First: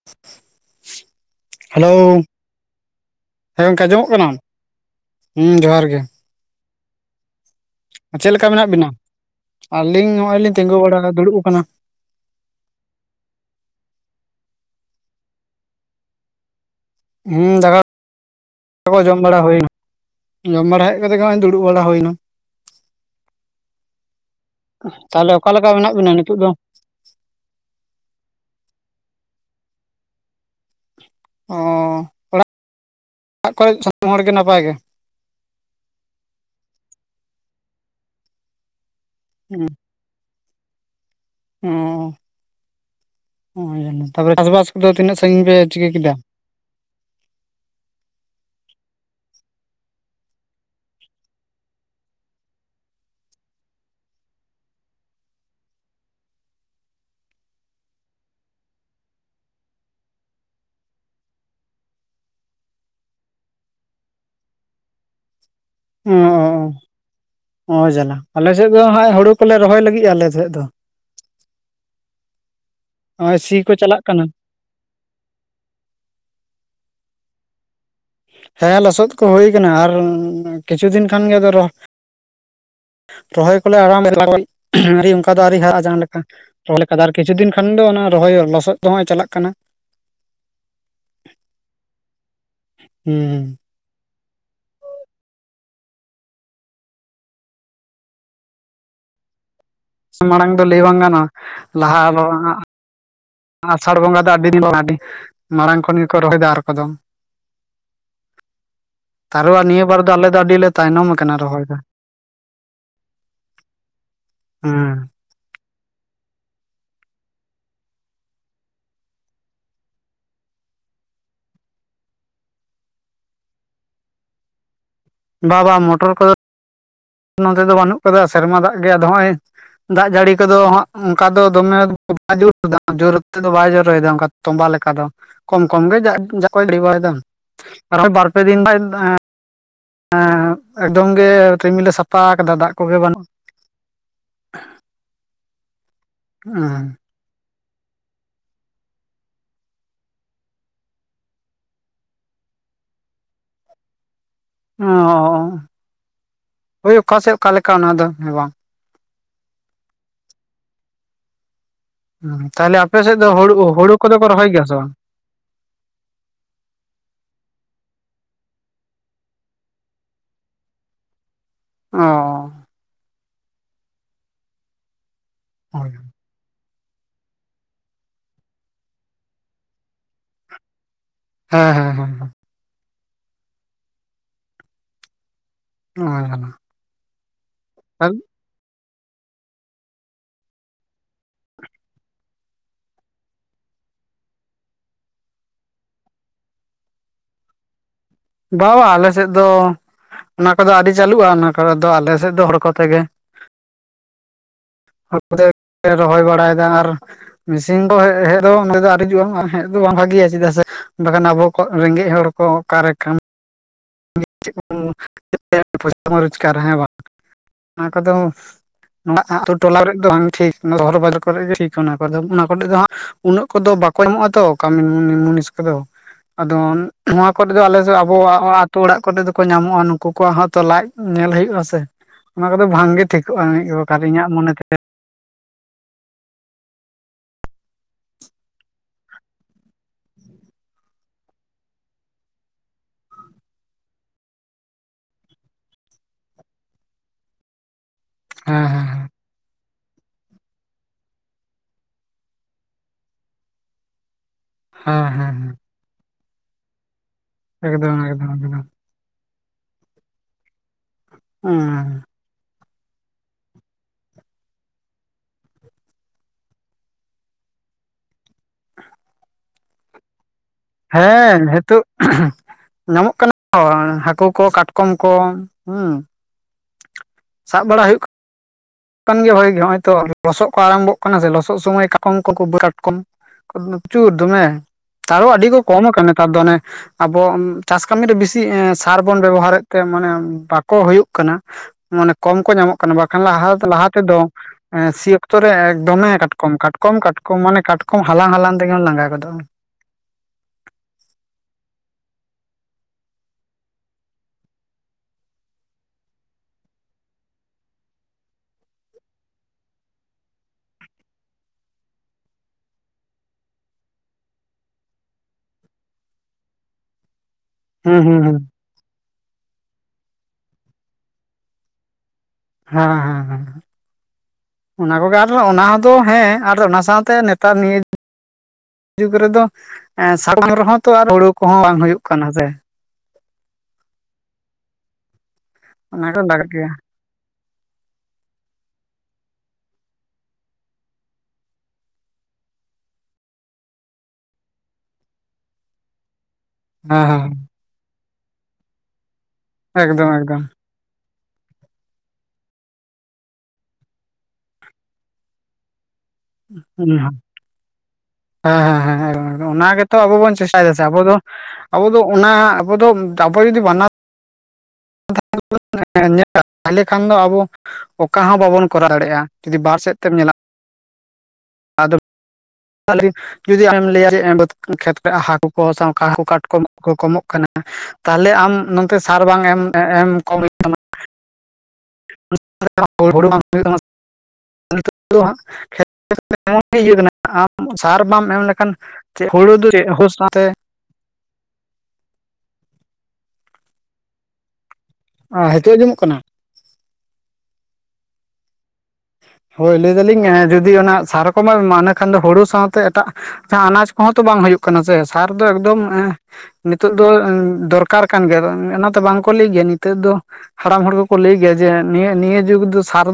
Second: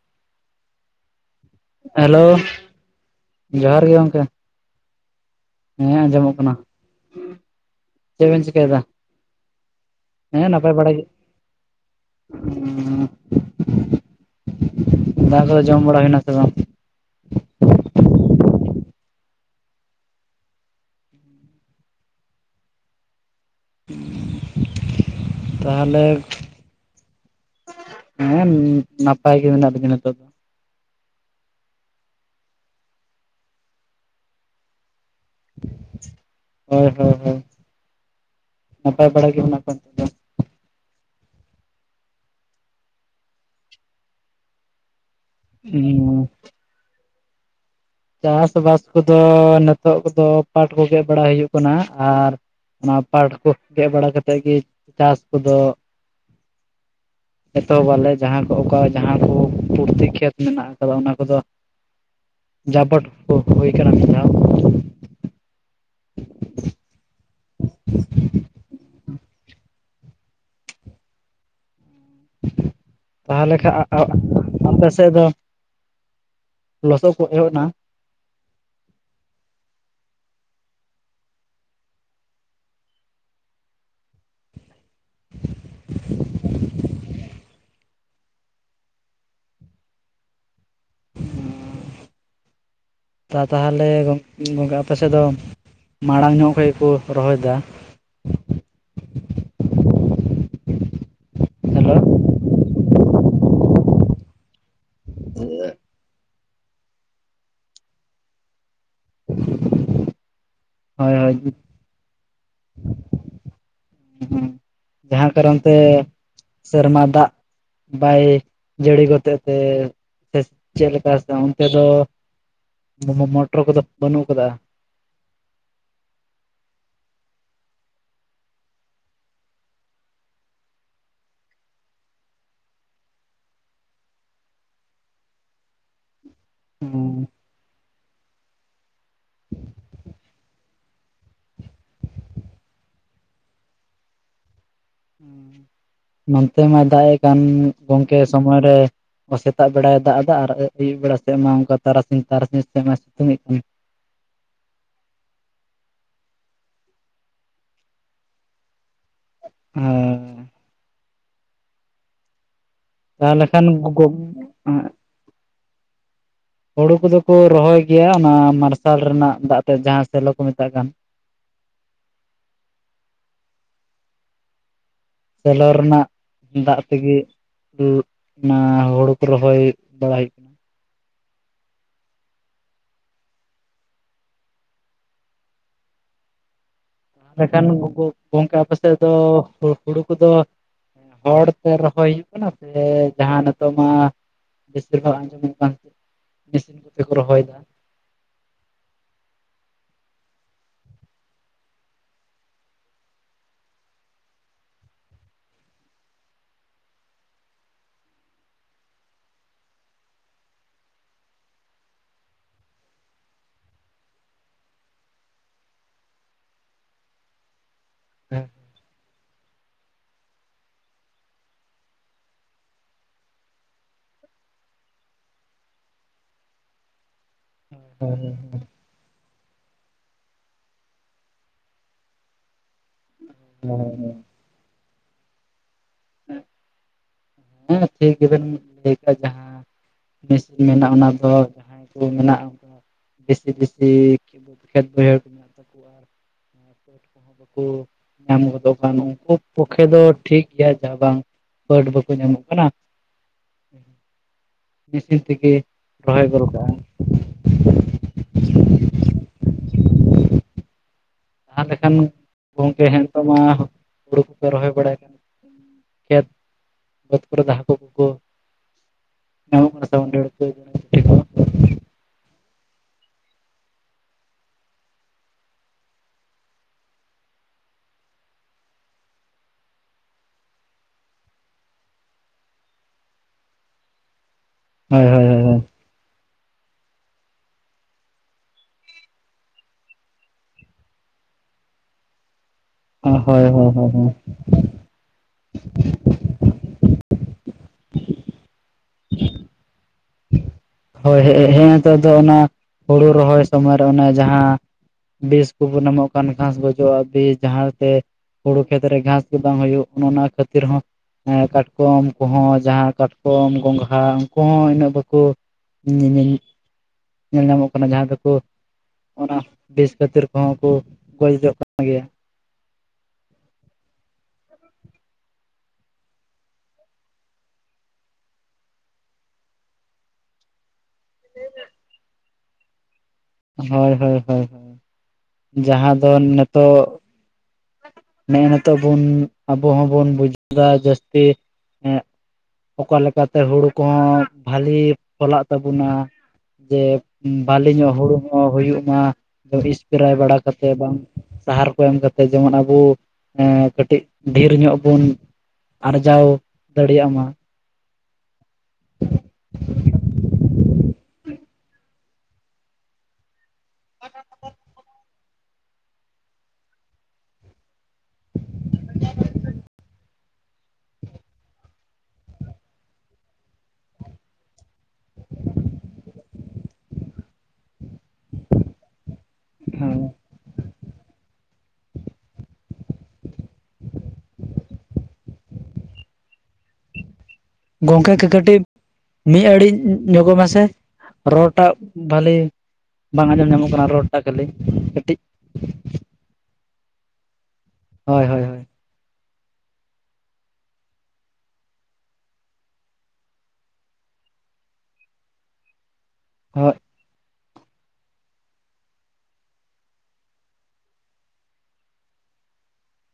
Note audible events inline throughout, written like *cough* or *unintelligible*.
*inaudible* Hello ᱦᱮᱸ ᱡᱚᱦᱟᱨ ᱜᱚᱢᱠᱮ ᱜᱮ ᱟᱸᱡᱚᱢᱚᱜ ᱜᱚᱝᱠᱮ ᱠᱟᱱᱟᱢ? ᱦᱮᱸ ᱟᱸᱡᱚᱢᱚᱜ ᱠᱟᱱᱟ᱾ ᱪᱮᱫ ᱵᱮᱱ ᱞᱮᱠᱟ ᱢᱮᱱᱟᱜ ᱪᱤᱠᱟᱹᱭᱮᱫᱟ? ᱵᱤᱱᱟ? ᱟᱹᱞᱤᱧ ᱱᱚᱜᱼᱚᱭ ᱦᱮᱸ ᱞᱤᱧ ᱱᱟᱯᱟᱭ ᱛᱤᱸᱜᱩ ᱜᱮ ᱵᱟᱲᱟ ᱫᱩᱲᱩᱵ ᱟᱠᱟᱱᱟ᱾ *inaudible* *inaudible* ᱫᱟᱜ ᱠᱚᱫᱚ ᱡᱚᱢ ᱵᱟᱲᱟ ᱦᱩᱭᱱᱟ ᱥᱮ ᱵᱟᱝ? ᱦᱩᱸ ᱫᱟᱠ ᱚ ᱠᱚ ᱡᱚᱢ ᱵᱟᱲᱟ ᱦᱩᱭᱱᱟ ᱡᱚᱢ ᱵᱟᱲᱟ ᱦᱮᱡ ᱠᱟᱛᱮ ᱦᱚᱸᱜᱚᱭ ᱫᱩᱲᱩᱵ ᱵᱟᱲᱟ ᱦᱩᱭ ᱮᱱᱟ᱾ *inaudible* *inaudible* ᱛᱟᱦᱞᱮ ᱚᱠᱟ ᱞᱮᱠᱟ ᱢᱮᱱᱟᱜ ᱛᱟᱦᱚᱞᱮ ᱵᱤᱱᱟ ᱱᱤᱛᱳᱜ ᱫᱚ? ᱦᱮᱸ ᱱᱟᱯᱟᱭ ᱜᱮ ᱢᱮᱱᱟᱜ ᱞᱤᱧᱟᱹ ᱱᱤᱛᱚᱜ ᱫᱚ᱾ ᱚᱧ ᱚᱲᱟᱜ ᱚᱲᱟᱜ ᱠᱚᱨᱮ ᱥᱟᱱᱟᱢ ᱦᱚᱲ ᱜᱮ ᱱᱟᱯᱟᱭ ᱜᱮ? ᱦᱳᱭ ᱦᱳᱭ ᱦᱳᱭ ᱱᱟᱯᱟᱭ ᱵᱟᱲᱟ ᱜᱮ ᱢᱮᱱᱟᱜ ᱦᱩᱸ ᱠᱚᱣᱟ ᱱᱤᱛ ᱫᱚ᱾ ᱚ *inaudible* ᱛᱟᱯᱚᱨ ᱪᱟᱥᱵᱟᱥ ᱠᱚᱫᱚ ᱛᱤᱱᱟᱹᱜ ᱥᱟᱺᱜᱤᱧ ᱯᱮ ᱪᱤᱠᱟᱹ ᱠᱮᱫᱟ? ᱫᱚ ᱪᱟᱥᱵᱟᱥ ᱠᱚᱫᱚ ᱱᱤᱛᱚᱜ ᱠᱚᱫᱚ ᱯᱟᱴ ᱠᱚ ᱜᱮᱫ ᱵᱟᱲᱟ ᱦᱩᱭᱩᱜ ᱠᱟᱱᱟ, ᱟᱨ ᱚᱱᱟ ᱯᱟᱴ ᱠᱚ ᱜᱮᱫ ᱵᱟᱲᱟ ᱠᱟᱛᱮᱫ ᱜᱮ ᱪᱟᱥ ᱠᱚᱫᱚ ᱮᱛᱚᱦᱚᱵᱞᱮ ᱡᱟᱦᱟᱸ ᱠᱚ ᱚᱠᱟ ᱡᱟᱦᱟᱸ ᱠᱚ ᱯᱩᱨᱛᱤ ᱠᱷᱮᱛ ᱢᱮᱱᱟᱜ ᱟᱠᱟᱫᱟ ᱚᱱᱟ ᱠᱚᱫᱚ ᱡᱟᱵᱚᱴ ᱠᱚ ᱦᱩᱭ ᱟᱠᱟᱱᱟ ᱢᱤᱫ ᱫᱷᱟᱣ᱾ ᱚ ᱦᱚᱸ ᱡᱟᱞᱟ ᱟᱞᱮᱥᱮᱫ ᱫᱚ ᱦᱜ ᱦᱩᱲᱩ ᱠᱚᱞᱮ ᱨᱚᱦᱚᱭ ᱞᱟᱹᱜᱤᱫ ᱟᱞ ᱥᱮᱫ ᱫᱚ᱾ ᱱᱚᱜᱼᱚᱭ ᱛᱟᱦᱚᱞᱮ ᱥᱤ ᱠᱚ ᱠᱷᱟᱡ ᱟ ᱪᱟᱞᱟᱜ ᱠᱟᱱᱟ ᱟᱯᱮ ᱥᱮᱫ ᱫᱚ ᱞᱚᱥᱚᱫ ᱠᱚ ᱮᱦᱚᱵ ᱮᱱᱟ? ᱦᱮᱸ ᱞᱚᱥᱚᱫ ᱠᱚ ᱦᱩᱭᱩ ᱟᱠᱟᱱᱟ ᱟᱨ ᱠᱤᱪᱷᱩ ᱫᱤᱱ ᱠᱷᱟᱱ ᱜᱮ ᱟᱫᱚ ᱨᱚᱦ ᱨᱚᱦᱚᱭ ᱠᱚᱞᱮ *unintelligible* ᱟᱨ ᱚᱱᱠᱟ ᱫᱚ ᱟᱨᱤᱭ ᱦᱟᱨᱟᱜᱼᱟ ᱡᱟᱦᱟᱸ ᱞᱮᱠᱟ ᱨᱚᱦᱚᱭ ᱞᱮᱠᱟ ᱟᱨ ᱠᱤᱪᱷᱩ ᱫᱤᱱ ᱠᱷᱟᱱ ᱫᱚ ᱚᱱᱟ ᱨᱚᱦᱚᱭ ᱞᱚᱥᱚᱫ ᱫᱚ ᱦᱚᱸᱜᱚᱭ ᱪᱟᱞᱟᱜ ᱠᱟᱱᱟ᱾ ᱦᱩᱸ ᱛᱟᱦᱚᱞᱮ ᱜᱚᱝᱠᱮ ᱟᱯᱮ ᱥᱮᱫ ᱫᱚ ᱢᱟᱲᱟᱝ ᱧᱚᱜ ᱠᱷᱚᱡ ᱜᱮᱠᱚ ᱨᱚᱦᱚᱭᱫᱟ᱾ ᱢᱟᱲᱟᱝ ᱫᱚ ᱞᱟᱹᱭ ᱵᱟᱝ ᱠᱟᱱᱟ ᱦᱮᱞᱳ ᱞᱟᱦᱟ ᱟᱫᱚ ᱦᱟᱸᱜ ᱟᱥᱟᱲ ᱵᱚᱸᱜᱟ ᱫᱚ ᱟᱹᱰᱤ ᱫᱤᱱ ᱵᱟᱝ ᱟᱹᱰᱤ ᱢᱟᱨᱟᱝ ᱠᱷᱚᱱ ᱜᱮᱠᱚ ᱨᱚᱦᱚᱭ ᱫᱟ ᱟᱨ ᱠᱚᱫᱚ, ᱟᱨᱦᱚ ᱱᱤᱭᱟᱹ ᱵᱟᱨ ᱫᱚ ᱟᱹᱰᱤᱞᱮ ᱛᱟᱭᱱᱚᱢ ᱦᱳᱭ ᱦᱳᱭ ᱟᱠᱟᱱᱟ ᱨᱚᱦᱚᱭᱫᱚ, ᱦᱮᱸ ᱦᱢᱸ ᱡᱟᱦᱟᱸ ᱠᱟᱨᱚᱱ ᱥᱮ ᱥᱮᱨᱢᱟ ᱫᱟᱜ ᱵᱟᱭ ᱡᱟᱹᱲᱤ ᱜᱚᱛ ᱛᱮ ᱥᱮ ᱪᱮᱫᱮ ᱞᱮᱠᱟ ᱥᱮ ᱚᱱᱛᱮ ᱫᱚ ᱢ ᱢᱚᱴᱚᱨ ᱠᱚᱫᱚ ᱵᱟᱹᱱᱩᱜ ᱠᱟᱫᱟ? ᱵᱟᱵᱟ ᱢᱚᱴᱚᱨ ᱠᱚ ᱱᱚᱛᱮ ᱫᱚ ᱵᱟᱹᱱᱩᱜ ᱠᱟᱫᱟ ᱥᱮᱨᱢᱟ ᱫᱟᱜ ᱜᱮ ᱟᱫᱚ ᱱᱚᱜᱼᱚᱭ ᱫᱟᱜ ᱡᱟᱹᱲᱤ ᱠᱚᱫᱚ ᱦᱚᱸᱜ ᱚᱱᱠᱟ ᱫᱚ ᱫᱚᱢᱮ ᱵᱟᱭ ᱡᱳᱨᱟ ᱡᱳᱨᱛᱮᱫ ᱫᱚ ᱵᱟᱭ ᱡᱳᱨᱚᱭᱮᱫᱟ ᱚᱱᱠᱟ᱾ ᱛᱚᱸᱵᱟ ᱞᱮᱠᱟ ᱫᱚ ᱠᱚᱢ ᱠᱚᱢ ᱜᱮ ᱫᱟᱜ ᱠᱚᱭ ᱡᱟᱹᱲᱤ ᱫᱟᱲᱮ ᱵᱟᱟᱭ ᱟᱨ ᱵᱟᱨ ᱯᱮ ᱫᱤᱱ ᱟᱸ ᱮᱸ ᱮᱠᱫᱚᱢ ᱜᱮ ᱨᱤᱢᱤᱞ ᱞᱮ ᱥᱟᱯᱷᱟ ᱟᱠᱟᱫᱟ ᱫᱟᱜ ᱠᱚᱜᱮ ᱵᱟᱹᱱᱩᱜᱼᱟ᱾ ᱱᱚᱱᱛᱮ ᱢᱟᱭ ᱫᱟᱜ ᱮ ᱠᱟᱱ ᱜᱚᱝᱠᱮ ᱥᱚᱢᱚᱭ ᱨᱮ᱾ ᱥᱮᱛᱟᱜ ᱵᱮᱲᱟᱭ ᱫᱟᱜ ᱟᱫᱟ ᱟᱨ ᱟᱹᱭᱩᱵ ᱵᱮᱲᱟ ᱥᱮᱫ ᱢᱟ ᱚᱱᱠᱟ ᱛᱟᱨᱟᱥᱤᱧ ᱛᱟᱨᱟᱥᱤᱧ ᱥᱮᱫ ᱢᱟ ᱥᱤᱛᱩᱝ ᱮᱜ ᱠᱟᱱ᱾ ᱚ ᱦᱳᱭ ᱚᱠᱟ ᱥᱮᱜ ᱚᱠᱟᱞᱮᱠᱟ ᱚᱱᱟ ᱫᱚ ᱦᱮᱸ ᱵᱟᱝ? *inaudible* ᱦᱩᱸ ᱛᱟᱦᱚᱞᱮ ᱟᱯᱮ ᱥᱮᱫ ᱫᱚ ᱛᱟᱦᱚᱞᱮ ᱦᱩᱲᱩ, ᱠᱷᱟᱱ ᱦᱩᱲᱩ ᱠᱚᱫᱚ ᱠᱚ ᱨᱚᱦᱚᱭ ᱜᱮᱭᱟ ᱥᱮ ᱵᱟᱝ? ᱦᱩᱲᱩ ᱠᱚᱫᱚ ᱠᱚ ᱨᱚᱦᱚᱭ ᱜᱮᱭᱟ ᱚᱱᱟ ᱢᱟᱨᱥᱟᱞ ᱨᱮᱱᱟᱜ ᱫᱟᱜ ᱛᱮ ᱡᱟᱦᱟᱸ ᱥᱮᱞᱚ ᱠᱚ ᱢᱮᱛᱟᱜ ᱠᱟᱱ᱾ ᱚᱻᱚ ᱥᱮᱞᱚ ᱦᱮᱸ ᱨᱮᱱᱟᱜ ᱫᱟᱜ ᱛᱮᱜᱮ ᱚᱱᱟ ᱦᱩᱲᱩ ᱠᱚ ᱨᱚᱦᱚᱭ ᱵᱟᱲᱟᱭ ᱦᱮᱸ ᱦᱮᱸ ᱦᱮᱸ ᱦᱮᱸ ᱱᱚᱣᱟ ᱜᱮ ᱠᱟᱱᱟ᱾ ᱢᱮᱱᱠᱷᱟᱱ ᱜᱚᱝᱠᱮ ᱟᱯᱮ ᱥᱮᱫ ᱫᱚ, ᱦᱩᱲᱩ ᱠᱚᱫᱚ ᱦᱚᱲ ᱛᱮ ᱨᱚᱦᱚᱭ ᱦᱩᱭᱩᱜ ᱠᱟᱱᱟ ᱥᱮ ᱡᱟᱦᱟᱸ ᱱᱤᱛᱚᱜ ᱢᱟ ᱵᱮᱥᱤᱨ ᱵᱷᱟᱜᱽ ᱟᱸᱡᱚᱢᱮᱫ ᱠᱟᱱ ᱢᱮᱥᱤᱱ ᱠᱚᱛᱮ ᱠᱚ ᱨᱚᱦᱚᱭ ᱫᱟ᱾ ᱵᱟ-ᱵᱟ ᱟᱞᱮ ᱥᱮᱫ ᱫᱚ ᱚᱱᱟ ᱠᱚᱫᱚ ᱟᱹᱰᱤ ᱪᱟᱹᱞᱩᱜᱼᱟ ᱚᱱᱟ ᱠᱚ ᱫᱚ ᱟᱞᱮ ᱥᱮᱫ ᱫᱚ ᱦᱚᱲ ᱠᱚ ᱛᱮᱜᱮ ᱟᱯᱮ ᱫᱚ *inaudible* ᱯᱮ ᱨᱚᱦᱚᱭ ᱵᱟᱲᱟᱭ ᱫᱟ ᱟᱨ ᱢᱮᱥᱤᱱ ᱠᱚ ᱦᱮᱡ ᱦᱮᱡ ᱫᱚ ᱚᱸᱰᱮ ᱫᱚ ᱟᱨ ᱦᱤᱡᱩᱜᱼᱟᱢ ᱦᱮᱡ ᱫᱚ ᱵᱟᱝ ᱵᱷᱟᱜᱮᱭᱟ, ᱪᱮᱫᱟᱜ ᱥᱮ ᱵᱟᱠᱷᱟᱱ ᱟᱵᱚ ᱠᱚ ᱨᱮᱸᱜᱮᱡ ᱦᱚᱲ ᱠᱚ ᱚᱠᱟᱨᱮ ᱠᱷᱟᱱ *inaudible* ᱯᱚᱭᱥᱟ ᱨᱳᱡᱽᱜᱟᱨᱟ ᱦᱮᱸ ᱵᱟᱝ ᱚᱱᱟ ᱠᱚᱫᱚ ᱱᱚᱣᱟ ᱟᱛᱳ ᱴᱚᱞᱟ ᱠᱚᱨᱮ ᱫᱚ ᱵᱟᱝ ᱴᱷᱤᱠ ᱥᱚᱦᱚᱨ ᱵᱟᱡᱟᱨ ᱠᱚᱨᱮ ᱜᱮ ᱴᱷᱤᱠ ᱚᱱᱟ ᱠᱚ ᱚᱱᱟ ᱠᱚᱨᱮ ᱫᱚ ᱦᱟᱸᱜ ᱩᱱᱟᱹᱜ ᱠᱚᱫᱚ ᱵᱟᱠᱚ ᱮᱢᱚᱜᱼᱟ ᱛᱚ ᱠᱟᱹᱢᱤᱤ ᱢᱩᱱᱤᱥ ᱠᱚᱫᱚ ᱟᱫᱚ ᱱᱚᱣᱟ ᱠᱚᱨᱮ ᱫᱚ ᱟᱞᱮᱥ ᱟᱵᱚᱣᱟᱜ ᱛᱳ ᱚᱲᱟᱜ ᱠᱚᱨᱮ ᱫᱚᱠᱚ ᱧᱟᱢᱚᱜᱼᱟ, ᱱᱩᱠᱩ ᱠᱚᱣᱟᱜ ᱦᱚᱸ ᱛᱚ ᱞᱟᱡ ᱧᱮᱞ ᱦᱩᱭᱩᱜᱼᱟ ᱥᱮ, ᱚᱱᱟ ᱠᱚᱫᱚ ᱵᱟᱝ ᱜᱮ ᱴᱷᱤ ᱠᱟᱹᱼᱟ ᱢᱤ-ᱦᱚ ᱚᱠᱟᱨᱮ ᱤᱧᱟᱹᱜ ᱢᱚᱱᱮ ᱛᱮ ᱦᱮᱸ ᱴᱷᱤᱠ ᱜᱮᱵᱮᱱ ᱞᱟᱹᱭ ᱠᱟᱜᱼᱟ ᱡᱟᱦᱟᱸ ᱵᱤᱥᱮ ᱮᱢᱟᱜᱼᱟ ᱚᱱᱟ ᱫᱚ ᱡᱟᱦᱟᱸᱭ *unintelligible* ᱦᱮᱸ *unintelligible* ᱯᱚᱠᱷᱮ ᱫᱚ ᱴᱷᱤᱠ ᱜᱮᱭᱟ ᱡᱚᱦᱟ ᱵᱟᱝ ᱯᱟᱹᱰ ᱵᱟᱠᱚ ᱧᱟᱢᱚᱜ ᱠᱟᱱᱟ ᱾ ᱦᱮᱸ ᱦᱮᱸ ᱢᱮᱥᱤᱱ ᱛᱮᱜᱮ ᱦᱮᱸ ᱨᱚᱦᱚᱭ ᱫᱚ ᱟᱞᱜᱟᱼᱟ ᱾ ᱮᱠᱫᱚᱢ ᱮᱠᱫᱚᱢ ᱮᱠᱫᱚᱢ ᱾ ᱛᱟᱦᱚᱞᱮ ᱦᱩᱸ ᱠᱷᱟᱱ ᱜᱚᱝᱠᱮ ᱦᱮᱜ ᱱᱤᱛᱚᱜ ᱢᱟ ᱦᱩᱲᱩ ᱠᱚᱯᱮ ᱨᱚᱦᱚᱭ ᱵᱟᱲᱟᱭ ᱠᱟᱱ ᱠᱷᱮᱛ ᱵᱟᱹᱫᱽ ᱠᱚᱨᱮ ᱫᱚ ᱦᱟᱹᱠᱚ ᱠᱚᱠᱚ ᱧᱟᱢᱚᱜ ᱠᱟᱱᱟ ᱥᱮ ᱵᱟᱝ ᱵᱟᱹᱲᱠᱟᱹ ᱦᱮᱸ ᱦᱤᱛᱳᱜ ᱧᱟᱢᱚᱜ ᱠᱟᱱᱟ ᱠᱚ ᱦᱟᱹᱠᱳ ᱠᱚ ᱠᱟᱴᱠᱚᱢ ᱠᱚ ᱦᱩᱸ ᱥᱟᱵ ᱵᱟᱲᱟ ᱦᱩᱭᱩᱜ ᱠᱟᱱ ᱜᱮᱭᱟ ᱦᱚᱭ ᱜᱮ ᱱᱚᱜᱚᱭ ᱛᱚ ᱞᱚᱥᱚᱫ ᱠᱚ ᱟᱨᱟᱢᱵᱷᱚᱜ ᱠᱟᱱᱟ ᱥᱮ ᱞᱚᱥᱚᱫ ᱥᱚᱢᱚᱭ ᱠᱟᱠᱚᱢ ᱠᱚᱠᱚ ᱵᱟᱹᱫ ᱠᱟᱴ ᱠᱚᱢ ᱯᱚᱪᱩᱨ ᱫᱚᱢᱮ ᱦᱳᱭ ᱛᱟᱨᱚ ᱦᱳᱭ ᱟᱹᱰᱤ ᱠᱚ ᱦᱳᱭ ᱠᱚᱢ ᱟᱠᱟᱱᱟ ᱱᱮᱛᱟᱨ ᱫᱚ ᱚᱱᱮ ᱟᱵᱚ ᱩᱸ ᱪᱟᱥ ᱠᱟᱹᱢᱤ ᱨᱮ ᱵᱮᱥᱤ ᱥᱟᱨ ᱵᱚᱱ ᱵᱮᱵᱚᱦᱟᱨᱮᱫ ᱛᱮ ᱢᱟᱱᱮ ᱵᱟᱠᱚ ᱦᱳᱭᱳᱜ ᱠᱟᱱᱟ ᱾ ᱢᱟᱱᱮ ᱠᱚᱢ ᱠᱚ ᱧᱟᱢᱚᱜ ᱠᱟᱱᱟ ᱵᱟᱠᱷᱟᱱ ᱦᱳᱭ ᱦᱳᱭ ᱦᱳᱭ ᱞᱟᱦᱟ-ᱞᱟᱦᱟᱛᱮ ᱦᱳᱭ ᱫᱚ ᱮᱸ ᱥᱤ ᱚᱠᱛᱚ ᱨᱮ ᱫᱚᱢᱮ ᱠᱟᱴᱠᱚᱢ, ᱠᱟᱴᱠᱚᱢ-ᱠᱟᱴᱠᱚᱢ ᱢᱟᱱᱮ ᱠᱟᱴᱠᱚᱢ ᱦᱟᱞᱟᱝ-ᱦᱟᱞᱟᱝ ᱛᱮᱜᱮᱢ ᱞᱟᱸᱜᱟ ᱜᱚᱫᱚᱜᱼᱟ ᱾ ᱦᱳᱭ ᱦᱮ ᱦᱮ ᱱᱤᱛᱚᱜ ᱫᱚ ᱚᱱᱟ ᱦᱩᱲᱩ ᱨᱚᱦᱚᱭ ᱥᱚᱢᱚᱭ ᱨᱮ ᱚᱱᱮ ᱡᱟᱦᱟᱸ ᱵᱤᱥ ᱠᱚ ᱵᱚᱱ ᱮᱢᱟᱜ ᱠᱟᱱ ᱜᱷᱟᱥ ᱜᱚᱡᱚᱜᱼᱟ ᱵᱤᱥ ᱡᱟᱦᱟᱸ ᱛᱮ ᱦᱩᱲᱩ ᱠᱷᱮᱛ ᱨᱮ ᱜᱷᱟᱥ ᱜᱮ ᱵᱟᱝ ᱦᱩᱭᱩᱜ ᱚᱱᱮ ᱚᱱᱟ ᱠᱷᱟᱹᱛᱤᱨ ᱦᱚᱸ ᱮᱸ ᱠᱟᱴᱠᱚᱢ ᱠᱚᱦᱚᱸ ᱡᱟᱦᱟᱸ ᱠᱟᱴᱠᱚᱢ ᱜᱚᱝᱜᱷᱦᱟ ᱩᱱᱠᱩ ᱦᱚᱸ ᱩᱱᱟᱹᱜ ᱵᱟᱠᱩ *inaudible* ᱧᱮᱞ ᱧᱟᱢᱚᱜ ᱠᱟᱱᱟ ᱦᱩᱸ ᱡᱟᱦᱟᱸ ᱦᱩᱸ ᱫᱚᱠᱩ ᱦᱩᱸ ᱚᱱᱟ ᱵᱤᱥ ᱠᱷᱟᱹᱛᱤᱨ ᱠᱚᱦᱚᱸ ᱠᱩ ᱜᱚᱡᱚᱜ ᱠᱟᱱ ᱜᱮᱭᱟ ᱿ ᱦᱟᱸ-ᱦᱟᱸ-ᱦᱟᱸ ᱾ ᱚᱱᱟ ᱠᱚᱜᱮ ᱟᱨᱦᱚ ᱚᱱᱟ ᱫᱚ ᱦᱮᱸ ᱟᱨ ᱚᱱᱟ ᱥᱟᱶᱛᱮ ᱱᱮᱛᱟᱨ ᱱᱤᱭᱟᱹ ᱡᱩᱜᱽ ᱨᱮᱫᱚ ᱮ *inaudible* ᱨᱮᱦᱚᱸ ᱛᱚ ᱟᱨ ᱦᱩᱲᱩ ᱠᱚᱦᱚᱸ ᱵᱟᱝ ᱦᱩᱭᱩᱜ ᱠᱟᱱᱟ ᱥᱮ? ᱦᱳᱭ-ᱦᱳᱭ-ᱦᱳᱭ-ᱦᱤᱭ ᱾ ᱡᱟᱦᱟᱸ ᱚᱱᱟ ᱫᱚ ᱠᱚ ᱞᱟᱜᱟᱜ ᱜᱮᱭᱟ ᱱᱮᱛᱚᱜ ᱱᱮ ᱱᱤᱛᱚᱜ ᱵᱩᱱ ᱟᱵᱚ ᱦᱚᱸᱵᱚᱱ ᱵᱩᱡ ᱫᱟ ᱡᱟᱹᱥᱛᱤ ᱮᱸ ᱚᱠᱟ ᱞᱮᱠᱟ ᱛᱮ ᱦᱩᱲᱩ ᱠᱚᱦᱚᱸ ᱵᱷᱟᱞᱤ ᱯᱷᱚᱞᱟᱜ ᱛᱟᱵᱚᱱᱟ? ᱡᱮ ᱦᱮᱸ ᱵᱷᱟᱞᱤ ᱧᱚᱜ ᱦᱳᱲᱳ ᱦᱚᱸ ᱦᱩᱭᱩᱜ ᱢᱟ ᱦᱮᱸ ᱤᱥᱯᱨᱮ ᱮᱠᱫᱚᱢ ᱵᱟᱲᱟ ᱮᱠᱫᱚᱢ ᱠᱟ ᱥᱮ ᱵᱟᱝ ᱥᱟᱦᱟᱨ ᱠᱚ ᱮᱢ ᱠᱟ ᱛᱮ ᱡᱮᱢᱚᱱ ᱟᱵᱚ ᱮᱸ ᱠᱟᱹᱴᱤᱡ ᱰᱷᱮᱨ ᱧᱚᱜ ᱵᱚᱱ ᱟᱨᱡᱟᱣ ᱫᱟᱲᱮᱭᱟᱜ ᱢᱟ *unintelligible* ᱮᱸ-ᱦᱮᱸ-ᱦᱮᱸ-ᱦᱮᱸ ᱚᱱᱟ ᱜᱮᱛᱚ ᱟᱵᱚ ᱵᱚᱱ ᱪᱮᱥᱴᱟᱭ ᱫᱟᱥᱮ ᱟᱵᱚ ᱫᱚ ᱟᱵᱚ ᱫᱚ ᱚᱱᱟ ᱟᱵᱚ ᱫᱚ ᱟᱵᱚ ᱡᱩᱫᱤ ᱵᱟᱱᱟ *unintelligible* *unintelligible* ᱠᱷᱟᱱ ᱫᱚ ᱟᱵᱚ ᱚᱠᱟ ᱦᱚᱸ ᱵᱟᱵᱚᱱ ᱠᱚᱨᱟᱣ ᱫᱟᱲᱮᱭᱟᱜᱼᱟ ᱡᱩᱫᱤ ᱵᱟᱨ ᱥᱮᱫ ᱛᱮᱢ ᱧᱮᱞᱟ ᱾ *unintelligible* ᱡᱩᱫᱤ ᱟᱢᱮᱢ ᱞᱟᱹᱭᱟ ᱡᱮ ᱵᱟᱹᱫᱽ ᱠᱷᱮᱛ ᱨᱮ ᱦᱟᱹᱠᱩ ᱠᱚ ᱥᱚᱝᱠᱟ ᱠᱟᱴ ᱠᱚᱢ ᱠᱚ ᱠᱚᱢᱚᱜ ᱠᱟᱱᱟ ᱾ ᱛᱟᱦᱚᱞᱮ ᱟᱢ ᱱᱚᱛᱮ ᱥᱟᱨ ᱵᱟᱝ ᱮᱢ ᱮᱢ ᱠᱚᱢ *unintelligible* *unintelligible* ᱤᱭᱟᱹ ᱠᱟᱱᱟ *unintelligible* ᱥᱟᱨ ᱜᱚᱝᱠᱮ ᱵᱟᱢ ᱮᱢ ᱠᱟᱹᱴᱤᱡ ᱞᱮᱠᱷᱟᱱ ᱪᱮᱜ ᱢᱤᱫ ᱦᱩᱲᱩ ᱫᱚ ᱟᱹᱲᱤᱡ ᱪᱮᱜ ᱦᱳᱥ ᱧᱚᱜᱚᱜ ᱛᱮ ᱢᱮᱥᱮ ᱨᱚᱲᱴᱟᱜ ᱵᱷᱟᱹᱞᱤ ᱵᱟᱝ ᱟᱸᱡᱚᱢ ᱧᱟᱢᱚᱜ ᱠᱟᱱᱟ ᱨᱚᱲᱴᱟᱜ ᱠᱷᱟᱹᱞᱤ ᱠᱟᱹᱴᱤᱡ ᱾ ᱚᱸ ᱦᱤᱛᱚᱜ ᱟᱸᱡᱚᱢᱚᱜ ᱠᱟᱱᱟ? ᱦᱳᱭ-ᱦᱳᱭ-ᱦᱳᱭ ᱾ ᱦᱳᱭ ᱞᱟᱹᱭ ᱫᱟᱞᱤᱧ ᱮᱸ ᱡᱩᱫᱤ ᱚᱱᱟ ᱥᱟᱨ ᱠᱚᱢᱟ ᱮᱢᱟ ᱤᱱᱥᱹᱠᱷᱟᱱ ᱫᱚ ᱦᱳᱲᱳ ᱥᱟᱶᱛᱮ ᱮᱴᱟᱜ ᱪᱟ ᱟᱱᱟᱡ ᱠᱚᱦᱚᱸ ᱛᱚ ᱵᱟᱝ ᱦᱩᱭᱩᱜ ᱠᱟᱱᱟ ᱥᱮ ᱥᱟᱨ ᱫᱚ ᱮᱠᱫᱚᱢ ᱮᱸ ᱱᱤᱛᱚᱜ ᱫᱟᱹ ᱟᱸ ᱫᱚᱨᱠᱟᱨ ᱠᱟᱱ ᱜᱮᱭᱟ ᱚᱱᱟᱛᱮ ᱵᱟᱝ ᱠᱚ ᱞᱟᱹᱭ ᱜᱮᱭᱟ ᱱᱤᱛᱚᱜ ᱫᱚ ᱦᱟᱲᱟᱢ ᱦᱚᱲ ᱠᱚᱠᱚ ᱞᱟᱹᱭ ᱜᱮᱭᱟ ᱡᱮ ᱱᱤᱭᱟᱹ ᱱᱤᱭᱟᱹ ᱡᱩᱜᱽ ᱫᱚ ᱥᱟᱨ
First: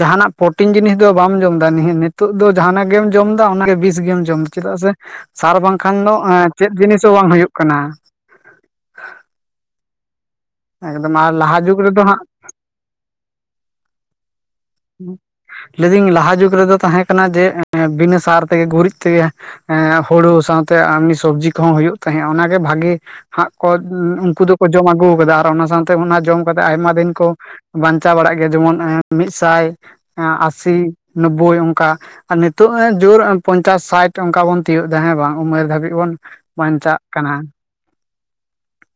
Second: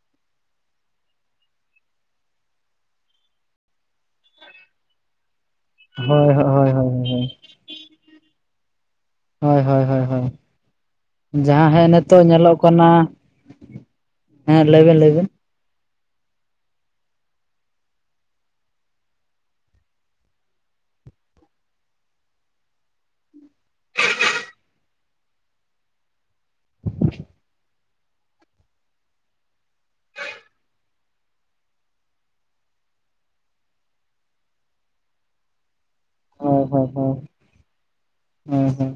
ᱡᱟᱸᱦᱟᱱᱟᱜ ᱯᱨᱳᱴᱤᱱ ᱡᱤᱱᱤᱥ ᱫᱚ ᱵᱟᱢ ᱡᱚᱢ ᱫᱟ ᱱᱤᱛᱚᱜ ᱫᱚ ᱡᱟᱦᱟᱱᱟᱜ ᱜᱮᱢ ᱡᱚᱢ ᱫᱟ ᱚᱱᱟᱜᱮ ᱵᱤᱥ ᱜᱮᱢ ᱡᱚᱢ ᱪᱮᱫᱟᱜ ᱥᱮ ᱥᱟᱨ ᱵᱟᱝ ᱠᱷᱟᱱ ᱫᱚ ᱦᱳᱭ ᱦᱳᱭ ᱦᱳᱭ ᱦᱳᱭ ᱪᱮᱫ ᱡᱤᱱᱤᱥ ᱦᱚᱸ ᱵᱟᱝ ᱦᱩᱭᱩᱜ ᱠᱟᱱᱟ᱾ ᱦᱳᱭ ᱦᱳᱭ ᱮᱠᱫᱚᱢ ᱟᱨ ᱦᱳᱭ ᱞᱟᱦᱟ ᱡᱟᱦᱟᱸ ᱡᱩᱜᱽ ᱦᱮᱸᱜ ᱨᱮᱫᱚ ᱦᱟᱸᱜ ᱱᱤᱛᱚᱜ ᱧᱮᱞᱚᱜ ᱠᱟᱱᱟ ᱦᱮᱸ ᱞᱟᱹᱭ ᱵᱤᱱ ᱞᱟᱹᱭ ᱵᱤᱱ ᱞᱟᱹᱭ ᱫᱟᱹᱧ ᱞᱟᱦᱟ ᱡᱩᱜᱽ ᱨᱮᱫᱚ ᱛᱟᱦᱮᱸ ᱠᱟᱱᱟ ᱡᱮ ᱵᱤᱱᱟᱹ ᱥᱟᱨ ᱛᱮᱜᱮ ᱜᱩᱨᱤᱡ ᱛᱮᱜᱮ ᱮᱸ ᱦᱩᱲᱩ ᱥᱟᱶᱛᱮ ᱮᱢᱱᱤ ᱥᱚᱵᱽᱡᱤ ᱠᱚᱦᱚᱸ ᱦᱩᱭᱩᱜ ᱛᱟᱦᱮᱸ ᱚᱱᱟᱜᱮ ᱵᱷᱟᱜᱤ ᱦᱟᱸᱜ ᱠᱚ ᱩᱱᱠᱩ ᱫᱚᱠᱚ ᱡᱚᱢ ᱟᱹᱜᱩ ᱠᱟᱫᱟ ᱟᱨ ᱚᱱᱟ ᱥᱟᱶᱛᱮ ᱚᱱᱟ ᱡᱚᱢ ᱠᱚᱫᱚ ᱟᱭᱢᱟ ᱫᱤᱱ ᱠᱚ ᱵᱟᱧᱪᱟᱣ ᱵᱟᱲᱟᱜ ᱜᱮᱭᱟ ᱡᱮᱢᱚᱱ *unintelligible* ᱛᱟᱭ ᱟᱸ-ᱟᱥᱤ ᱱᱚᱵᱽᱵᱳᱭ ᱚᱱᱠᱟ ᱾ ᱟ ᱱᱤᱛᱚᱜ ᱮ ᱡᱳᱨ ᱯᱚᱧᱪᱟᱥ ᱥᱟᱭᱴ ᱚᱱᱠᱟ ᱵᱚᱱ ᱛᱤᱭᱳᱜ ᱫᱟ ᱦᱮᱸ ᱵᱟᱝ ᱩᱢᱮᱨ ᱫᱷᱟᱹᱵᱤ ᱵᱚᱱ ᱵᱟᱧᱪᱟᱜ ᱦᱮᱸ-ᱦᱮᱸ-ᱦᱮᱸ ᱠᱟᱱᱟ ᱦᱮᱸ ᱾ ᱦᱮᱸ ᱦᱮᱸ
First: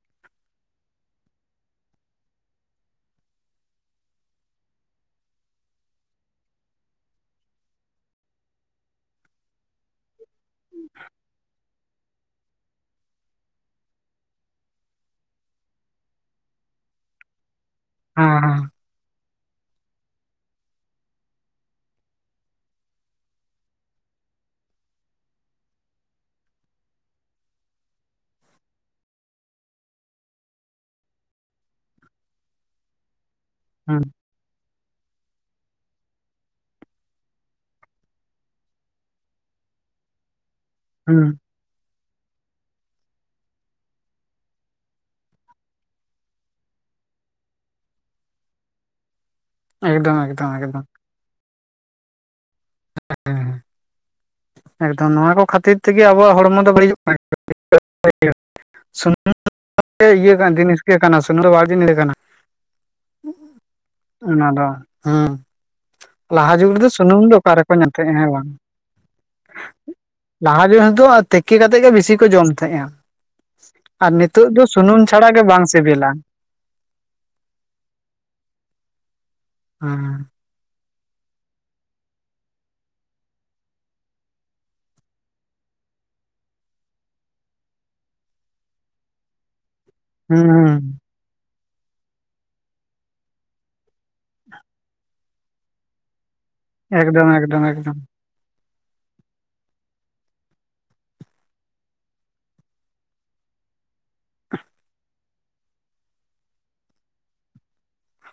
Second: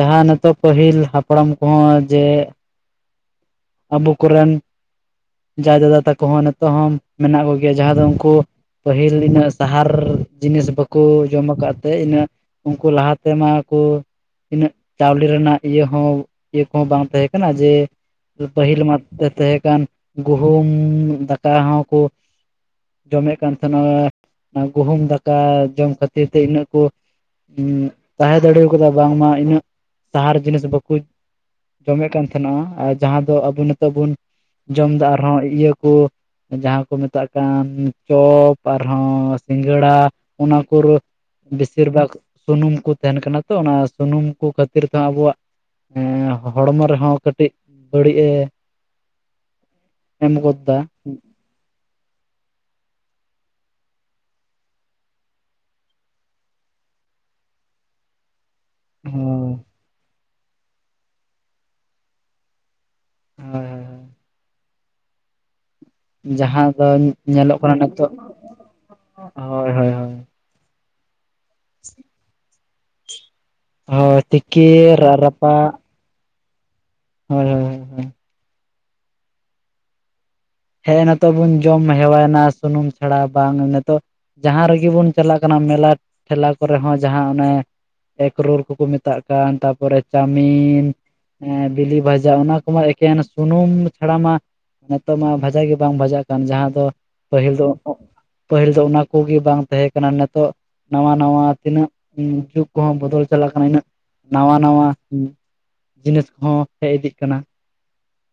ᱡᱟᱦᱟᱸ ᱱᱤᱛᱚᱜ ᱯᱟᱹᱦᱤᱞ ᱦᱟᱯᱲᱟᱢ ᱠᱚᱦᱚᱸ ᱡᱮ ᱟᱵᱚ ᱠᱚᱨᱮᱱ ᱡᱟᱭ ᱫᱟᱫᱟ ᱛᱟᱠᱚ ᱦᱚᱸ ᱱᱤᱛᱚᱜ ᱦᱚᱸ ᱢᱮᱱᱟᱜ ᱠᱚᱜᱮᱭᱟ ᱡᱟᱦᱟᱸ ᱫᱚ ᱩᱱᱠᱩ ᱯᱟᱹᱦᱤᱞ ᱤᱱᱟᱹᱜ ᱥᱟᱦᱟᱨ ᱡᱤᱱᱤᱥ ᱵᱟᱠᱚ ᱡᱚᱢ ᱟᱠᱟᱫ ᱛᱮ ᱤᱱᱟᱹᱜ ᱩᱱᱠᱩ ᱞᱟᱦᱟ ᱛᱮᱢᱟ ᱠᱚ ᱤᱱᱟᱹᱜ ᱪᱟᱣᱞᱮ ᱨᱮᱱᱟᱜ ᱤᱭᱟᱹ ᱦᱚᱸ ᱤᱭᱟᱹ ᱠᱚᱦᱚᱸ ᱵᱟᱝ ᱛᱟᱦᱮᱸ ᱠᱟᱱᱟ ᱡᱮ ᱦᱮᱸ ᱯᱟᱹᱦᱤᱞ ᱢᱟ ᱛᱮ ᱛᱟᱦᱮᱸ ᱠᱟᱱᱟᱱ ᱜᱩᱦᱩᱢ ᱫᱟᱠᱟ ᱦᱚᱸᱠᱚ ᱡᱚᱢᱮᱫ ᱠᱟᱱ ᱛᱟᱸᱦᱮᱱᱟ ᱚᱱᱟ ᱜᱩᱦᱩᱢ ᱫᱟᱠᱟ ᱡᱚᱢ ᱠᱷᱟᱹᱛᱤᱨ ᱛᱮ ᱤᱱᱟᱹᱜ ᱠᱚ ᱛᱟᱦᱮᱸ ᱫᱟᱲᱮ ᱠᱟᱣᱫᱟ ᱵᱟᱝᱢᱟ ᱤᱱᱟᱹᱜ ᱥᱟᱦᱟᱨ ᱡᱤᱱᱤᱥ ᱵᱟᱠᱩ ᱡᱚᱢᱮ ᱠᱟᱱ ᱛᱟᱸᱦᱮᱱᱟ ᱟᱨ ᱡᱟᱦᱟᱸ ᱫᱚ ᱟᱵᱚ ᱱᱤᱛᱚᱜ ᱦᱩᱸ ᱵᱚᱱ ᱡᱚᱢᱫᱟ ᱟᱨᱦᱚᱸ ᱤᱭᱟᱹ ᱠᱚ ᱡᱟᱦᱟᱸ ᱠᱚ ᱢᱮᱛᱟᱜ ᱠᱟᱱ ᱪᱚᱯ ᱟᱨᱦᱚᱸ ᱥᱤᱸᱜᱷᱟᱹᱲᱟ ᱚᱱᱟ ᱠᱚᱨᱮ ᱦᱩᱸ ᱵᱮᱥᱤᱨ ᱵᱷᱟᱜᱽ ᱥᱩᱱᱩᱢ ᱠᱚ ᱛᱟᱸᱦᱮᱱ ᱠᱟᱱᱟ ᱛᱚ ᱚᱱᱟ ᱥᱩᱱᱩᱢ ᱠᱚ ᱠᱷᱟᱹᱛᱤᱨ ᱛᱮᱦᱚᱸ ᱟᱵᱚᱣᱟᱜ ᱮᱸ ᱦᱚᱲᱢᱚ ᱨᱮᱦᱚᱸ ᱠᱟᱹᱴᱤᱡ ᱵᱟᱹᱲᱤᱡ ᱮ ᱮᱠᱫᱚᱢ ᱮᱢ ᱮᱠᱫᱚᱢ ᱜᱚᱫ ᱫᱟ ᱮᱠᱫᱚᱢ *inaudible* ᱦᱮᱸᱸ ᱮᱠᱫᱚᱢ ᱱᱚᱶᱟ ᱠᱚ ᱠᱷᱟᱹᱛᱤᱨ ᱛᱮᱜᱮ ᱟᱵᱚᱣᱟᱜ ᱦᱚᱲᱢᱚ ᱫᱚ ᱵᱟᱹᱲᱤᱡᱚᱜ *unintelligible* ᱥᱩᱱᱩᱢ ᱦᱳᱭ ᱤᱭᱟᱹ ᱠᱟᱱᱟ ᱫᱤᱱᱤᱥ ᱜᱮ ᱠᱟᱱᱟ ᱥ ᱵᱤᱱ ᱠᱟᱱᱟ ᱦᱳᱭ ᱦᱳᱭ ᱦᱳᱭ ᱚᱱᱟ ᱫᱚ ᱦᱮᱸ ᱞᱟᱦᱟ ᱡᱟᱦᱟᱸ ᱡᱩᱜᱽ ᱫᱚ ᱨᱮᱫᱚ ᱥᱩᱱᱩᱢ ᱫᱚ ᱚᱠᱟ ᱧᱮᱞᱚᱜ ᱨᱮᱠᱚ ᱠᱟᱱᱟ ᱱᱤᱛᱚᱜ ᱧᱮᱛᱮᱼᱟ ᱦᱮᱸ ᱵᱟᱝ ᱦᱳᱭ ᱦᱳᱭ ᱦᱳᱭ ᱞᱟᱦᱟ ᱡᱤᱱᱤᱥ ᱫᱚ ᱛᱤᱠᱤ ᱠᱟ ᱠᱟᱛᱮᱫ ᱜᱮ ᱵᱤᱥᱤ ᱠᱚ ᱡᱚᱢ ᱛᱟᱦᱮᱸᱜᱼᱟ ᱟᱨ ᱦᱳᱭ ᱱᱤᱛᱳᱜ ᱫᱚ ᱛᱤᱠᱤ ᱥᱩᱱᱩᱢ ᱪᱷᱟᱲᱟ ᱜᱮ ᱵᱟᱝ ᱨᱟᱯᱟᱜ ᱥᱤᱵᱤᱞᱟ ᱦᱳᱭ ᱦᱳᱭ ᱦᱳᱭ ᱦᱮᱸ ᱦᱮᱸ ᱱᱤᱛᱚᱜ ᱵᱚᱱ ᱡᱚᱢ ᱦᱮᱣᱟᱭᱱᱟ ᱥᱩᱱᱩᱢ ᱪᱷᱟᱲᱟ ᱵᱟᱝ ᱱᱤᱛᱚᱜ ᱡᱟᱦᱟᱸ ᱨᱮᱜᱮ ᱵᱚᱱ ᱪᱟᱞᱟᱜ ᱠᱟᱱᱟ ᱢᱮᱞᱟ ᱴᱷᱮᱞᱟ ᱠᱚᱨᱮ ᱦᱚᱸ ᱡᱟᱦᱟᱸ ᱚᱱᱮ ᱮᱜᱽ ᱨᱳᱞ ᱠᱚᱠᱚ ᱢᱮᱛᱟᱜ ᱠᱟᱱ ᱛᱟᱨᱯᱚᱨᱮ ᱦᱩᱸ ᱦᱩᱸ ᱪᱟᱣᱢᱤᱱ ᱵᱤᱞᱤ ᱵᱷᱟᱡᱟ ᱚᱱᱟ ᱠᱚᱢᱟ ᱮᱠᱮᱱ ᱥᱩᱱᱩᱢ ᱪᱷᱟᱲᱟ ᱢᱟ ᱱᱤᱛᱚᱜ ᱢᱟ ᱵᱡᱟᱜ ᱜᱮ ᱵᱟᱝ ᱵᱡᱟᱜ ᱠᱟᱱ ᱡᱟᱦᱟᱸ ᱫᱚ ᱮᱠᱫᱚᱢ ᱯᱟᱹᱦᱤᱞ ᱮᱠᱫᱚᱢ ᱫᱚ ᱮᱠᱫᱚᱢ ᱯᱟᱹᱦᱤᱞ ᱫᱚ ᱚᱱᱟ ᱠᱚᱜᱮ ᱵᱟᱝ ᱛᱟᱦᱮᱸ ᱠᱟᱱᱟ ᱱᱤᱛᱚᱜ ᱱᱟᱶᱟ ᱱᱟᱶᱟ ᱛᱤᱱᱟᱹᱜ ᱡᱩᱜ ᱠᱚᱦᱚᱸ ᱵᱚᱫᱚᱞ ᱪᱟᱞᱟᱜ ᱠᱟᱱᱟ ᱤᱱᱟᱹᱜ ᱱᱟᱶᱟ ᱱᱟᱶᱟ ᱡᱤᱱᱤᱥ ᱠᱚᱦᱚᱸ ᱦᱮᱡ ᱤᱫᱤᱜ ᱠᱟᱱᱟ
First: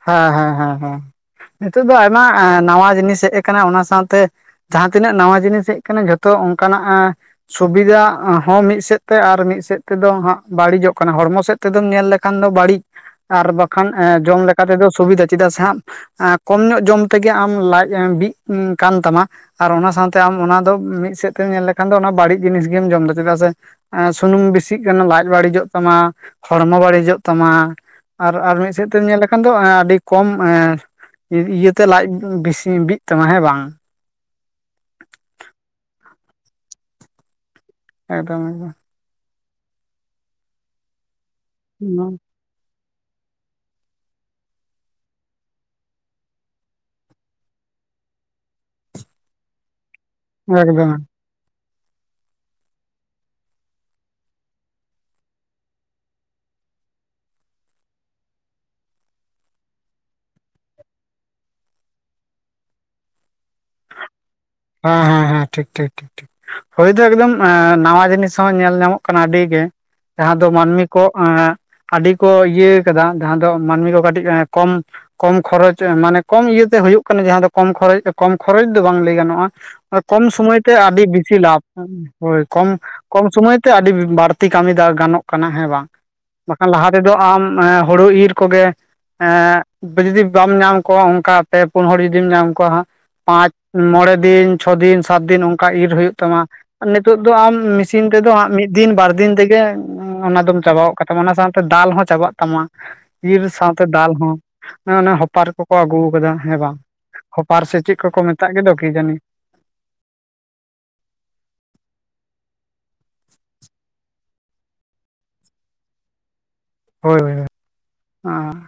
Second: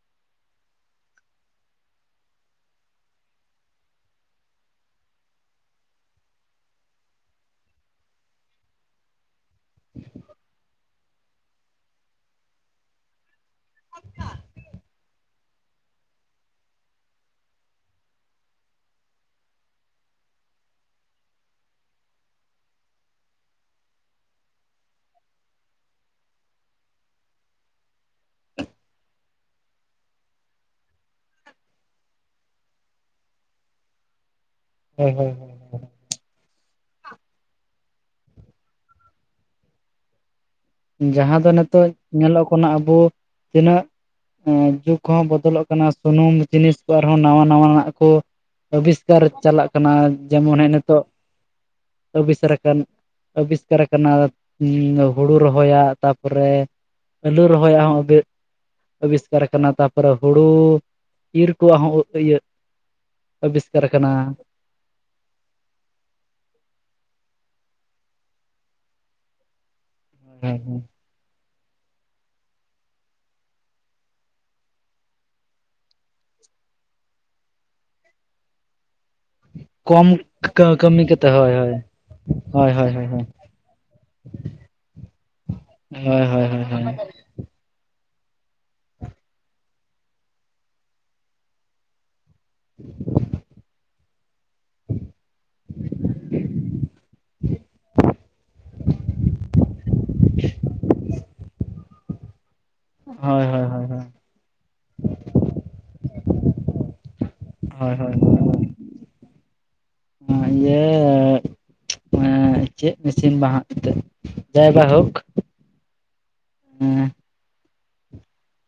ᱦᱮᱸ ᱦᱮᱸ ᱦᱮᱸ ᱦᱮᱸ ᱱᱤᱛᱳ ᱫᱚ ᱟᱭᱢᱟ ᱱᱟᱣᱟ ᱡᱤᱱᱤᱥ ᱦᱮᱡ ᱟᱠᱟᱱᱟ ᱚᱱᱟ ᱥᱟᱶᱛᱮ ᱡᱟᱦᱟᱸ ᱛᱤᱱᱟᱹᱜ ᱱᱟᱣᱟ ᱡᱤᱱᱤᱥ ᱦᱮᱡ ᱟᱠᱟᱱᱟ ᱡᱷᱚᱛᱚ ᱚᱱᱠᱟᱱᱟᱜ ᱥᱩᱵᱤᱫᱷᱟ ᱦᱚᱸ ᱢᱤᱫ ᱥᱮᱫ ᱛᱮ ᱟᱨ ᱢᱤᱫ ᱥᱮᱫ ᱛᱮᱫᱚ ᱦᱜ ᱵᱟᱹᱲᱤᱡᱚᱜ ᱠᱟᱱᱟ ᱦᱚᱲᱢᱚ ᱥᱮᱫ ᱛᱮᱫᱢ ᱧᱮᱞ ᱞᱮᱠᱷᱟᱱ ᱫᱚ ᱵᱟᱹᱲᱤᱡ ᱟᱨ ᱵᱟᱠᱷᱟᱱᱸ ᱡᱚᱢᱠᱷᱟᱱ ᱛᱮᱫᱚ ᱥᱩᱵᱤᱫᱷᱟ ᱪᱮᱫᱟᱜ ᱥᱮ ᱟᱢ ᱠᱚᱢ ᱧᱚᱜ ᱡᱚᱢ ᱛᱮᱜᱮ ᱟᱢ ᱞᱟᱡ ᱵᱤᱜ ᱠᱟᱱ ᱛᱟᱢᱟ ᱟᱨ ᱚᱱᱟ ᱥᱟᱶᱛᱮ ᱟᱢ ᱚᱱᱟ ᱫᱚ ᱢᱤᱫ ᱥᱮᱫ ᱛᱮᱢ ᱧᱮᱞ ᱞᱮᱠᱷᱟᱱ ᱫᱚ ᱚᱱᱟ ᱵᱟᱹᱲᱤᱡ ᱡᱤᱱᱤᱥ ᱜᱮᱢ ᱡᱚᱢᱫᱟ ᱪᱮᱫᱟᱜ ᱥᱮ ᱥᱩᱱᱩᱢ ᱵᱮᱥᱤᱜ ᱠᱟᱱᱟ ᱞᱟᱡ ᱵᱟᱹᱲᱤᱡᱚᱜ ᱛᱟᱢᱟ ᱦᱚᱲᱢᱚ ᱵᱟᱹᱲᱤᱡᱚᱜ ᱛᱟᱢᱟ ᱟᱨ ᱟᱨ ᱢᱤᱫ ᱥᱮᱫ ᱛᱮᱢ ᱧᱮᱞ ᱞᱮᱠᱷᱟᱱ ᱠᱷᱟᱱ ᱫᱚ ᱟᱹᱰᱤ ᱠᱚᱢ ᱛᱮ ᱤᱭᱟᱹᱛᱮ ᱞᱟᱡ ᱵᱤᱥᱤ ᱵᱤᱜ ᱛᱟᱢᱟ ᱦᱮᱸ ᱵᱟᱝ ᱦᱮᱸ ᱦᱩᱸ ᱮᱠᱫᱚᱢ ᱡᱟᱦᱟᱸ ᱫᱚ ᱱᱤᱛᱚᱜ ᱮᱠᱫᱚᱢ ᱧᱮᱞᱚᱜ ᱠᱟᱱᱟ ᱟᱵᱚ ᱛᱤᱱᱟᱹᱜ ᱡᱩᱜ ᱠᱚᱦᱚᱸ ᱵᱚᱫᱚᱞᱚᱜ ᱠᱟᱱᱟ ᱥᱩᱱᱩᱢ ᱡᱤᱱᱤᱥ ᱠᱚ ᱟᱨᱦᱚᱸ ᱱᱟᱣᱟ ᱱᱟᱣᱟᱱᱟᱜ ᱠᱚ ᱟᱵᱤᱥᱠᱟᱨ ᱪᱟᱞᱟᱜ ᱠᱟᱱᱟ ᱡᱮᱢᱚᱱ ᱦᱮᱸ ᱮᱠᱫᱚᱢ ᱱᱤᱛᱚᱜ ᱟᱵᱤᱥᱟᱨᱟᱠ ᱟᱵᱤᱥᱠᱟᱨ ᱟᱠᱟᱱᱟ ᱦᱩᱲᱩ ᱨᱚᱦᱚᱭᱟ ᱛᱟᱯᱚᱨᱮ ᱟᱹᱞᱩ ᱨᱚᱦᱚᱭᱟ ᱦᱚᱸ ᱩᱜᱟᱹᱜ ᱟᱵᱤᱥᱠᱟᱨ ᱠᱟᱱᱟ ᱛᱟᱯᱚᱨᱮ ᱦᱩᱲᱩ ᱤᱨ ᱠᱚᱣᱟᱜ ᱦᱚᱸ ᱤᱭᱟᱹᱜ ᱟᱵᱤᱥᱠᱟᱨ ᱟᱠᱟᱱᱟ ᱦᱮᱸ ᱦᱮᱸ ᱮᱸ ᱴᱷᱤᱠ ᱴᱷᱤᱠ ᱴᱷᱤᱠ ᱴᱷᱤᱠ ᱦᱳᱭᱫᱚ ᱮᱠᱫᱚᱢ ᱱᱟᱣᱟ ᱡᱤᱱᱤᱥ ᱦᱚᱸ ᱧᱮᱞ ᱧᱟᱢᱚᱜ ᱠᱟᱱᱟ ᱟᱹᱰᱤ ᱜᱮ ᱡᱟᱦᱟᱸ ᱫᱚ ᱢᱟᱹᱱᱢᱤ ᱠᱚ ᱮᱸ ᱟᱹᱰᱤ ᱠᱚ ᱤᱭᱟᱹ ᱠᱟᱫᱟ ᱡᱟᱦᱟᱸ ᱫᱚ ᱢᱟᱹᱱᱢᱤ ᱠᱚ ᱠᱟᱹᱴᱤᱡ ᱮᱸ ᱠᱚᱢ ᱠᱚᱢ ᱠᱷᱚᱨᱚᱪ ᱢᱟᱱᱮ ᱠᱚᱢ ᱤᱭᱟᱹᱛᱮ ᱦᱩᱭᱩᱜ ᱠᱟᱱᱟ ᱡᱟᱦᱟᱸ ᱫᱚ ᱠᱚᱢ ᱠᱷᱚᱨᱚᱪ ᱠᱚᱢ ᱠᱷᱚᱨᱚᱪ ᱫᱚ ᱵᱟᱝ ᱞᱟᱹᱭ ᱜᱟᱱᱚᱜᱼᱟ ᱠᱚᱢ ᱥᱚᱢᱚᱭ ᱛᱮ ᱠᱟᱹᱢᱤ ᱟᱹᱰᱤ ᱠᱟᱛᱮ ᱵᱮᱥᱤ ᱦᱳᱭ ᱞᱟᱵᱷ ᱦᱳᱭ ᱦᱳᱚᱭ ᱦᱳᱭ ᱠᱚᱢ ᱦᱳᱭ ᱦᱳᱭ ᱦᱳᱭ ᱠᱚᱢ ᱥᱚᱢᱚᱭ ᱛᱮ ᱟᱹᱰᱤ ᱵᱟᱹᱲ ᱛᱤ ᱠᱟᱹᱢᱤ ᱜᱟᱱᱚᱜ ᱠᱟᱱᱟ ᱦᱮᱸ ᱵᱟᱝ ᱦᱳᱭ ᱦᱳᱭ ᱵᱟᱠᱷᱟᱱ ᱦᱳᱭ ᱞᱟᱦᱟ ᱦᱳᱭ ᱛᱮ ᱫᱚ ᱟᱢ ᱦᱩᱲᱩ ᱤᱨ ᱠᱚᱜᱮ ᱮᱸ ᱡᱩᱫᱤ ᱵᱟᱢ ᱧᱟᱢ ᱠᱚᱣᱟ ᱚᱱᱠᱟ ᱯᱮ ᱯᱩᱱ ᱦᱚᱲ ᱡᱩᱫᱤᱢ ᱧᱟᱢ ᱠᱚᱣᱟ ᱦᱟᱸᱜ ᱯᱟᱸᱪ ᱢᱚᱬᱮ ᱫᱤᱱ ᱪᱷᱚ ᱫᱤᱱ ᱥᱟᱛ ᱫᱤᱱ ᱚᱱᱠᱟ ᱤᱨ ᱦᱩᱭᱩᱜ ᱛᱟᱢᱟ ᱱᱤᱛᱚᱜ ᱫᱚ ᱟᱢ ᱢᱤᱥᱤᱱ ᱛᱮᱫᱚ ᱢᱤᱫ ᱫᱤᱱ ᱵᱟᱨᱫᱤᱱ ᱛᱮᱜᱮ ᱚᱱᱟ ᱫᱚᱢ ᱪᱟᱵᱟ ᱠᱟ ᱛᱟᱢᱟ ᱚᱱᱟ ᱥᱟᱶᱛᱮ ᱫᱟᱞ ᱦᱚᱸ ᱪᱟᱵᱟᱜ ᱛᱟᱢᱟ ᱤᱨ ᱦᱳᱭ ᱥᱟᱶᱛᱮ ᱦᱳᱭ ᱦᱳᱭ ᱦᱳᱭ ᱫᱟᱞ ᱦᱚᱸ ᱚᱱᱮ ᱦᱚᱯᱟᱨ ᱠᱚᱠᱚ ᱟᱹᱜᱩᱠ ᱟᱫᱟ ᱦᱮᱸ ᱵᱟᱝ ᱠᱷᱚᱯᱟᱨ ᱥᱮ ᱦᱳᱭ ᱦᱳᱭ ᱪᱮᱫ ᱦᱳᱭ ᱦᱳᱭ ᱠᱚᱠᱚ ᱢᱮᱛᱟᱜ ᱜᱮᱫᱚ ᱠᱤ ᱡᱟᱹᱱᱤ ᱮᱸ ᱤᱭᱟᱹ ᱮᱸ ᱪᱮᱫ ᱢᱮᱥᱤᱱ ᱵᱟᱝ ᱦᱟᱸᱟᱜ ᱛᱮ ᱡᱟᱭᱵᱟᱭ ᱦᱚᱠ ᱦᱳᱴᱚᱭ ᱦᱚᱭ ᱦᱸ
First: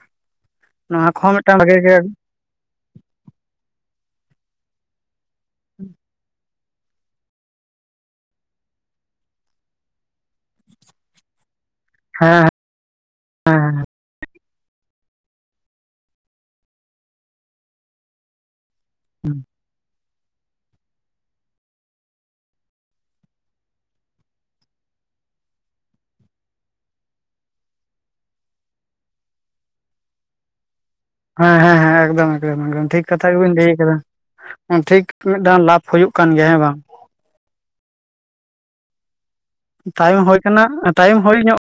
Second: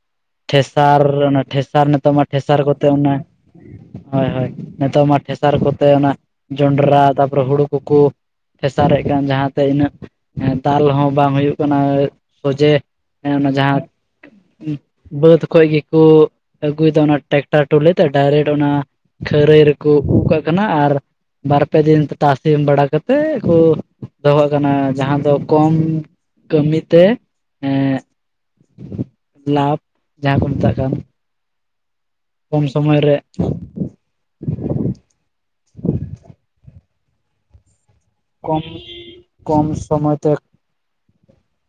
ᱴᱷᱮᱥᱟᱨ ᱚᱱᱟ ᱴᱷᱮᱥᱟᱨ ᱱᱤᱛᱚᱜ ᱢᱟ ᱴᱷᱮᱥᱟᱨ ᱠᱚᱛᱮ ᱚᱱᱟ ᱦᱚᱭ ᱦᱚᱭ ᱱᱤᱛᱚᱜ ᱢᱟ ᱴᱷᱮᱥᱟᱨ ᱠᱚᱛᱮ ᱚᱱᱟ ᱡᱚᱱᱰᱟᱨᱟ ᱛᱟᱯᱚᱨᱮ ᱦᱩᱲᱩ ᱠᱚᱠᱚ ᱯᱷᱮᱥᱟᱨᱮᱫ ᱠᱟᱱ ᱡᱟᱦᱟᱸᱛᱮ ᱤᱱᱟᱹᱜ ᱫᱟᱞ ᱦᱚᱸ ᱵᱟᱝ ᱦᱩᱭᱩᱜ ᱠᱟᱱᱟ ᱦᱮᱸ ᱚᱡᱮ ᱚᱱᱟ ᱦᱮᱸ ᱡᱟᱦᱟᱸ ᱦᱮᱸ ᱵᱟᱹᱫ ᱠᱷᱚᱡ ᱜᱮᱠᱚ ᱟᱹᱜᱩᱭᱮᱫᱟ ᱚᱱᱟ ᱴᱟᱨᱟᱠᱴᱟᱨ ᱴᱚᱞᱤ ᱛᱮ ᱰᱟᱭᱨᱮᱠᱴ ᱚᱱᱟ ᱠᱷᱟᱹᱨᱟᱹᱭ ᱠᱚ ᱩᱜ ᱠᱟᱜ ᱠᱟᱱᱟ ᱟᱨ ᱵᱟᱨᱯᱮ ᱫᱤᱱ ᱛᱟᱥ ᱵᱟᱲᱟ ᱠᱟᱛᱮᱫ ᱠᱚ ᱫᱚᱦᱚ ᱠᱟᱱᱟ ᱡᱟᱦᱟᱸ ᱫᱚ ᱠᱚᱢ ᱠᱟᱹᱢᱤᱛᱮ ᱞᱟᱵᱷ ᱡᱟᱦᱟᱸ ᱠᱚ ᱢᱮᱛᱟᱜ ᱠᱟᱱ ᱦᱮᱸ ᱦᱮᱸ ᱦᱮᱸ ᱮᱠᱫᱚᱢ ᱠᱚᱢ ᱮᱠᱫᱚᱢ ᱥᱚᱢᱚᱭ ᱴᱷᱤᱠ ᱨᱮ ᱠᱟᱛᱷᱟ ᱜᱮᱵᱤᱱ ᱞᱟᱹᱭ ᱟᱠᱟᱫᱟ ᱴᱷᱤᱠ ᱢᱤᱫᱴᱟᱝ ᱞᱟᱵᱷ ᱦᱩᱭᱩᱜ ᱠᱟᱱ ᱜᱮᱭᱟ ᱦᱮᱸ ᱵᱟᱝ ᱠᱚᱢ ᱠᱚᱢ ᱥᱚᱢᱚᱭ ᱛᱟᱭᱚ ᱛᱮ ᱦᱚᱭ ᱟᱠᱟᱱᱟ ᱴᱟᱭᱚᱢ ᱦᱚᱭ ᱧᱚᱜ